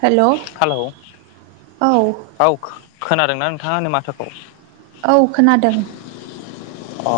हेल' औ हेलौ औ खोनादों न नोंथाङाो माथोखौ औ खोनादों अ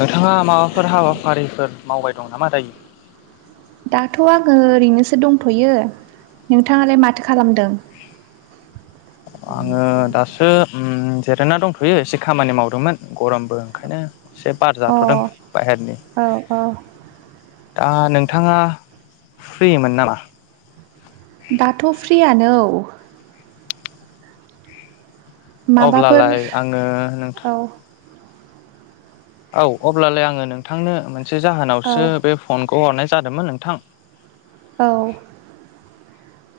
नोंथाङा माबाफोर हाबाफारिफोर मावबाय दं नामा दायो दाथ' आङो ओरैनोसो दंथ'यो नोंथाङालाय माथो खालामदों आङो दासो जेरना दंथ'यो एसे खामानि मावदोंमोन गरमबो ओंखायनो एसे बार अ जाथदों बाहेरनि औ औ दा नोंथाङा फ्रिमोन नामा दाथ' फ्रियनो माबाफोर अब्लालाय आङो नोंथां औ औ अब्लालाय आङो नोंथांनो मोनसे औ जाहोनावसो बे फन खौ हरनाय जादोंमोन नोंथां औ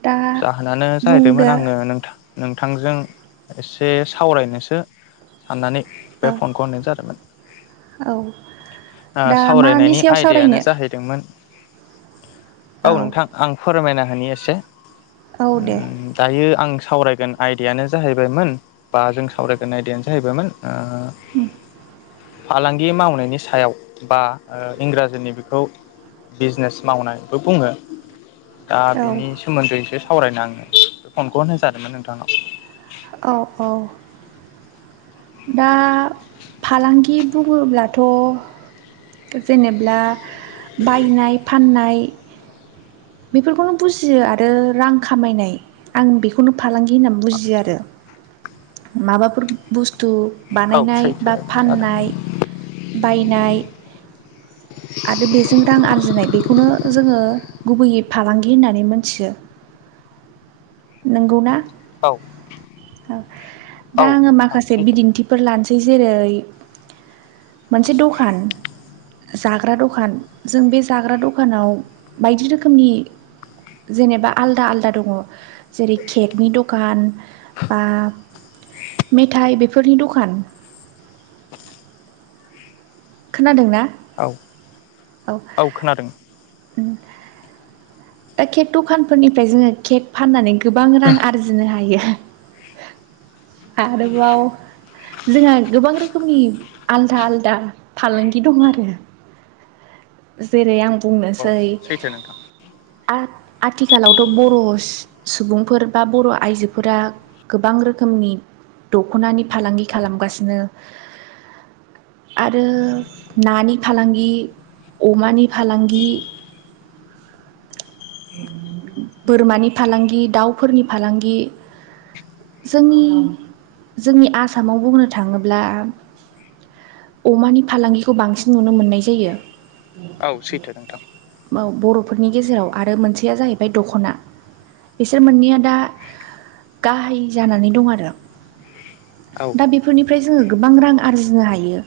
दा जाहोनानो जाहैदोंमोन बुंदो आङो नोंथां नोंथांजों एसे सावरायनोसो साननानै बे औ फनखौ होननाय जादोंमोन औ दा मानि सावरायनायनि सायाव सावरायनो आयदायानो जाहैदोंमोन औ नोंथां आं फोरमायना होनि एसे औ दे दायो आं सावरायगोन आयदायानो जाहैबायमोन बा जों सावरायगोन आयदायानो जाहैबायमोन ओ फालांगि मावनायनि सायाव बा इंराजिनि बेखौ बिजनेस मावनायबो बुङो दा औ बिनि सोमोन्दैसो सावरायनो आङो बे फनखौनो होजादोंमोन नोंथांनाव औ औ दा फालांगि बुङोब्लाथ' जेनेब्ला बायनाय फाननाय बेफोरखौनो बुजियो आरो रां खामायनाय आं बेखौनो फालांगि होननानै बुजियो आरो माबाफोर बुस्थु बुस्थु औ बानायनाय सैथो बा जादों फाननाय बायनाय आरो बेजों रां आरजिनाय बेखौनो जोङो गुबैयै फालांगि होननानै मोनथि नोंगौना औ दा औ आङो नोंथां माखासे सैथो बिदिन्थिफोर लानोसै जेरै मोनसे दखान जाग्रा दखान जों बे जाग्रा दखानाव बायदि रोखोमनि जेनेबा आलदा आलदा दङ जेरै केकनि दखान बा मेथाइ बेफोरनि दखान [inaudible] खोनादों ना औ औ खोनादों दा केक दखानफोरनिफ्राय जोङो केक फाननानै गोबां रां आरजिनो हायो [inaudible] आरोब जोंहा गोबां रोखोमनि आलदा आलदा फालांगि दं आरो जेरै आं औ बुंनोसै सैथो नोंथां आथिखालावथ' बर' सुबुंफोर बा बर' आइजोफोरा गोबां गोबां रोखोमनि दख'नानि फालांगि खालामगासिनो [inaudible] आरो नानि फालांगि अमानि फालांगि बोरमानि फालांगि दाउफोरनि फालांगि जोंनि जोंनि आसामाव बुंनो थाङोब्ला अमानि फालांगिखौ बांसिन नुनो मोननाय जायो औ सैथो नोंथां बर'फोरनि गेजेराव आरो मोनसेया जाहैबाय दख'ना बिसोर मोननैया दा गाहाय जानानै दं आरो औ दा बेफोरनिफ्राय जोङो गोबां रां आरजिनो हायो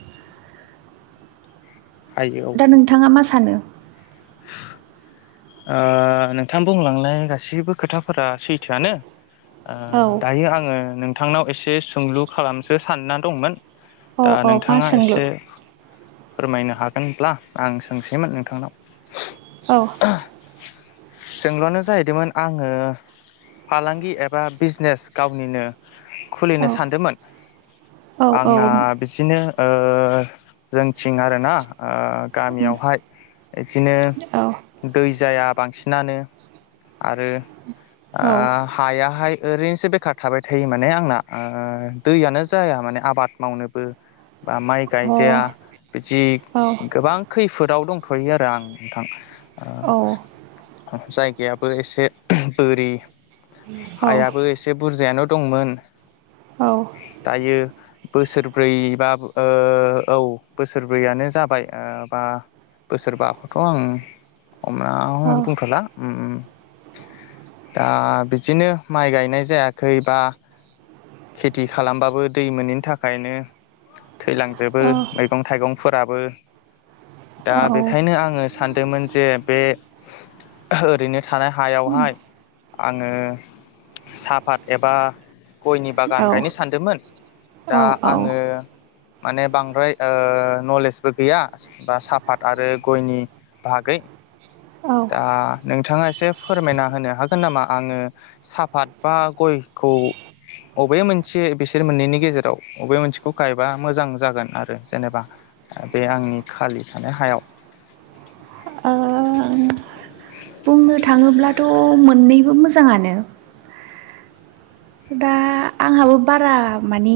हायो औ दा नोंथाङा मा सानो? ओ नोंथां बुंलांनाय गासैबो खोथाफोरा सैथोआनो ओ औ दायो आङो नोंथांनाव एसे सोंलु खालामसो सानना दंमोन औ दा औ मा नोंथाङा सोंलु एसे फोरमायनो हागोनब्ला आं सोंसैमोन नोंथांनाव। औ सोंल'नो जाहैदोंमोन आङो फालांगि एबा बिजनेस गावनिनो औ खुलिनो सानदोंमोन औ औ आंना बिदिनो ओ जोंथिं आर ना।। ओ गामियावहाय इदिनो औ अ दै जाया बांसिनानो आरो ओ औ हायाहाय ओरैनोसो बेखार थाबाय थायो माने आंना ओ दैयानो जाया माने आबाद मावनोबो। बा माइ औ गायजाया बिदि औ गोबां खै फोदाव दंथ'यो आरो आं नोंथां। औ ओ एसे बोरि हायाबो एसे बुरजायानो दंमोन। दायो बोसोरब्रैबा ओ औ बोसोरब्रैयानो जाबाय बा बोसोरबाखौथ' आङो अम औ बुंथ'ला ओम दा बिदिनो माइ गायनाय जाया खैबा खेथि खालामबाबो दै मोनैनि थाखायनो थैलांजोबो मैगं थाइगंफोराबो दा बेखायनो आङो सानदोंमोन जे बे ओरैनो थानाय हायावहाय आङो साहाफात एबा गयनि बागान गायनो सानदोंमोन। औ दा औ आङो माने बांद्राय ओ नलेजबो गैया बा साफात आरो गयनि बागै। औ दा नोंथाङा एसे फोरमायना होनो हागोन नामा? आङो साहाफात बा गयखौ बबे मोनसे बिसोर मोननैनि गेजेराव बबे मोनसेखौ गायबा मोजां जागोन आरो जेनेबा बे आंनि खालि थानाय हायाव ओं बुंनो थाङोब्लाथ' मोननैबो मोजाङानो दा आंहाबो बारा मानि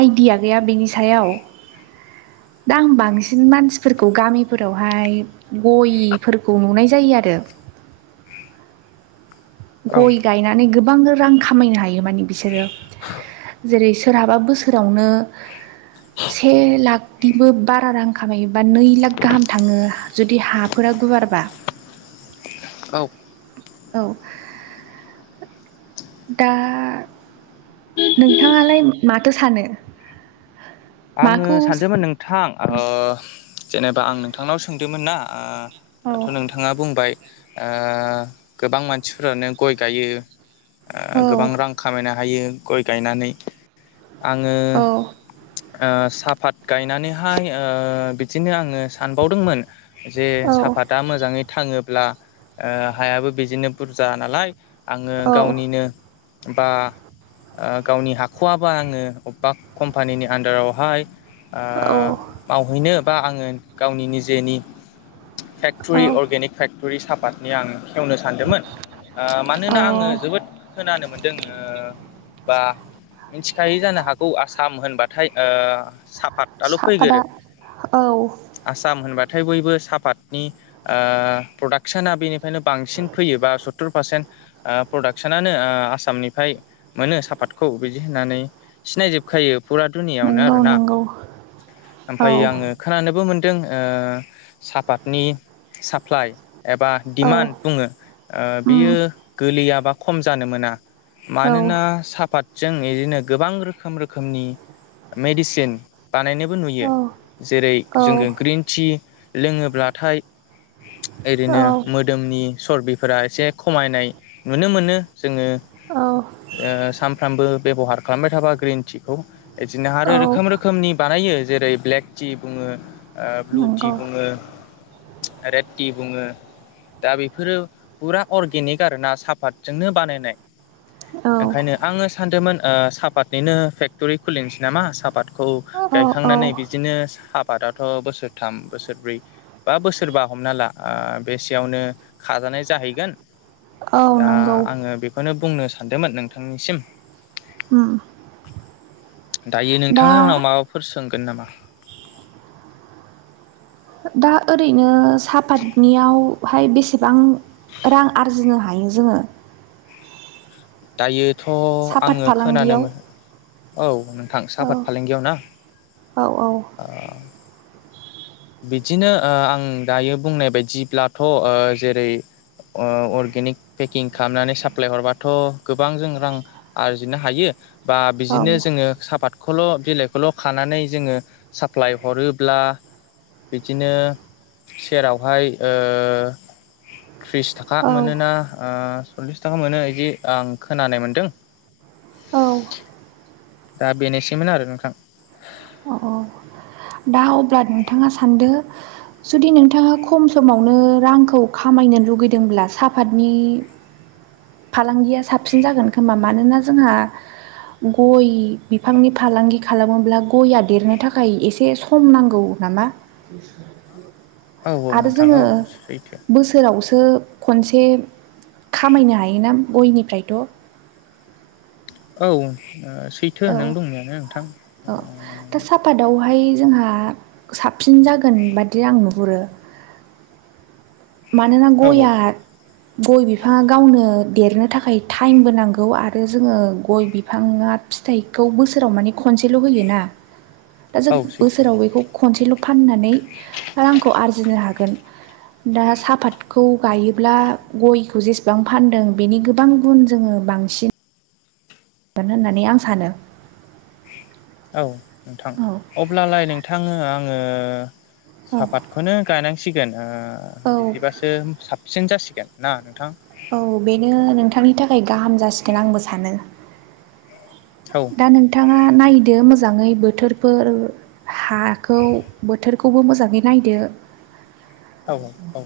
आइडिया गैया बेनि सायाव। [inaudible] दा आं बांसिन मानसिफोरखौ गामिफोरावहाय गयफोरखौ नुनाय जायो आरो [inaudible] औ गय गायनानै गोबां रां खामायनो हायो माने बिसोरो जेरै सोरहाबा बोसोरावनो से लाखनिबो बारा रां खामायोबा नै लाख गाहाम थाङो जुदि हाफोरा गुवारबा। औ। औ। दा नोंथाङालाय माथो सानो? आङो माखौ सानदोंमोन नोंथां जेनेबा आं नोंथांनाव सोंदोंमोन ना ओ। दाथ' औ नोंथाङा बुंबाय। ओ गोबां मानसिफोरानो गय गायो औ गोबां रां खामायना हायो गय गायनानै आङो ओ साहाफात गायनानैहाय ओ बिदिनो आङो सानबावदोंमोन जे औ साफाता मोजाङै थाङोब्ला हायाबो बिदिनो बुरजा नालाय आङो औ गावनिनो बा ओ गावनि हाख'आबा आङो अबेबा कम्पानिनि आन्दारावहाय ओ मावहैनो बा आङो गावनि निजेनि औ फेक्टरि अर्गेनिक फेक्ट'रि सापातनि आं खेवनो सानदोंमोन आ औ मानोना आङो जोबोद खोनानो मोनदों। बा मिथिखायै जानो हागौ आसाम होनबाथाय ओ साव आंलं साफादा फैगोरो औ आसाम होनबा थाय बयबो सापातनि प्रडाक्सना बेनिफ्रायनो बांसिन फैयोबा स यातोर प्रदाक्सनानो आसामनिफ्राय ओ मोनो सापातखौ बिदि होननानै सिनायजोबखायो फुरा दुनियावनो नंगौ आरोना। नंगौ ओमफ्राय औ आङो खोनानोबो मोन ओ सापतनि साप्लाइ एबा औ दिडिमान्ड बुङो बियो उम गोलैयाबा खम जानो मोना। औ मानोना साहापातजों बिदिनो गोबां रोखोम रोखोमनि मेडिसिन बानायनोबो औ नुयो जेरै जोङो ग्रिन टि लोङोब्लाथाय औ ओरैनो मोदोमनि सबिफोरा एसे खमायनाय नुनो मोनो। जोङो औ ओ सानफ्रामबो बेबहार खालामबाय थाबा ग्रिन टिखौ बिदिनो आरो औ रोखोम रोखोमनि बानायो जेरै ब्लेक टि बुङो। ब्लु टि नंगौ बुङो रेड टि बुङो। दा बेफोरो फुरा अरगेनिक आरोना सापातजोंनो बानायनाय। औ ओंखायनो आङो सानदोंमोन सापातनिनो फेक्टरि खुलिनोसै नामा सापात खौ औ औ गायखांनानै बिदिनो साफ फादथ' बोसोरथाम बोसोरब्रै बा बोसोरबा हमना ला बेसेयावनो खा नाय जाहैगोन औ ओ दा नंगौ आङो बेखौनो बुंनो सानदोंमोन नोंथांनिसिम। उम दायो दा नोंथाङा आंनाव माबाफोर सोंगोन नामा? दा ओरैनो साहापातनियावहाय बेसेबां? रां आरजिनो हायो जोङो। दायोथ' सापात आङो खोनानो फालांगियाव औ नोंथां साहा औ आफाद फालांगियाव ना? औ औ बिदिनो ओ आं दायो बुंनाय बायदिब्लाथ' जेरै- ओ अर्गेनिक पेकिं खालामनानै साप्लाय हरबाथ' गोबां जों रां आरजिनो हायो। बा औ बिदिनो जोङो सापाादखौल' बिलाइखौल' खानानै जोङो साप्लाइ हरोब्ला बा बिदिनो सेरावहाय ओ थ्रिस थाखा औ मोनोना सल्लिस थाखा मोनो बिदि आं खोनानाय मोनदों। [inaudible] औ दा बेनोसैमोन आरो नोंथां। औ औ दा अब्ला नोंथाङा सानदों जुदि नोंथाङा खम समावनो रांखौ खामाय फैनो लुगैदोंब्ला साहापातनि फालांगिया साबसिन जागोन खोमा मानोना जोंहा गय बिफांनि फालांगि खालामोब्ला गया देरनो थाखाय एसे सम नांगौ नामा औ आरो नोंथां जोंङो औ सैथो बोसोरावसो खनसे खामायनो हायोना गयनिफ्रायथ औ सैथो नों दंनायानो नोंथां औ ओ दा साहापातावहाय जोंहा साबसिन जागोन बादि आं नुहुरो। मानोना औ औ गयआ गय बिफाङा गावनो देरनो थाखाय टाइमबो नांगौ आरो जोंङो गय बिफाङा फिथाइखौ बोसोराव मानि खम सेल होयो ना। दा जों औ सैथो बोसोराव औ बेखौ खनसेल फाननानै रांखौ आरजिनो हागोन। दा साहापातखौ गायोब्ला गयखौ जेसेबां फानदों बेनि गोबां गुन जोंङो बां सिन गोन होननानै आं सानो औ नोंथां औ अब्लालाय नोंथाङो आंङो औ सापातखौनो गायनांसिगोन ओ औ बिदिबासो साप साबसिन जासिगोन ना नोंथां औ बेनो नोंथांनि थाखाय गाहाम जासिगोन आंबो सानो औ दा नोंथाङा नायदो मोजाङै बोथोरफोर हाखौ बोथोरखौबो मोजाङै नायदो औ औ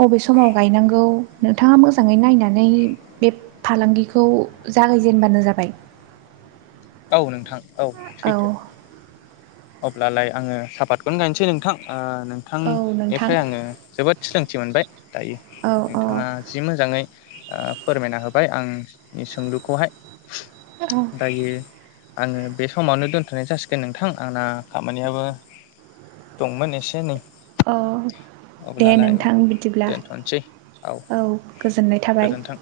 बबे समाव गायनांगौ नोंथाङा मोजाङै नायनानै बे फालांगिखौ जागायजेनबानो जाबाय औ नोंथां औ सैथो अब्लालाय आंङो सापातखौनो गायसै नोंथां औ नोंथां नोंथांनिफ्राय आंङो जोबोद सोलोंथि मोनबाय दायो औ औ नोंथाङा जि मोजाङै फोरमायना होबाय आंनि सोंलुखौहाय औ दायो आंङो बे समावनो दोनथनाय जासिगोन नोंथां आंना खामानियाबो दंमोन एसेनै औ दे नोंथां बिदिब्ला औ गोजोननाय थाबाय गोजोन्थों।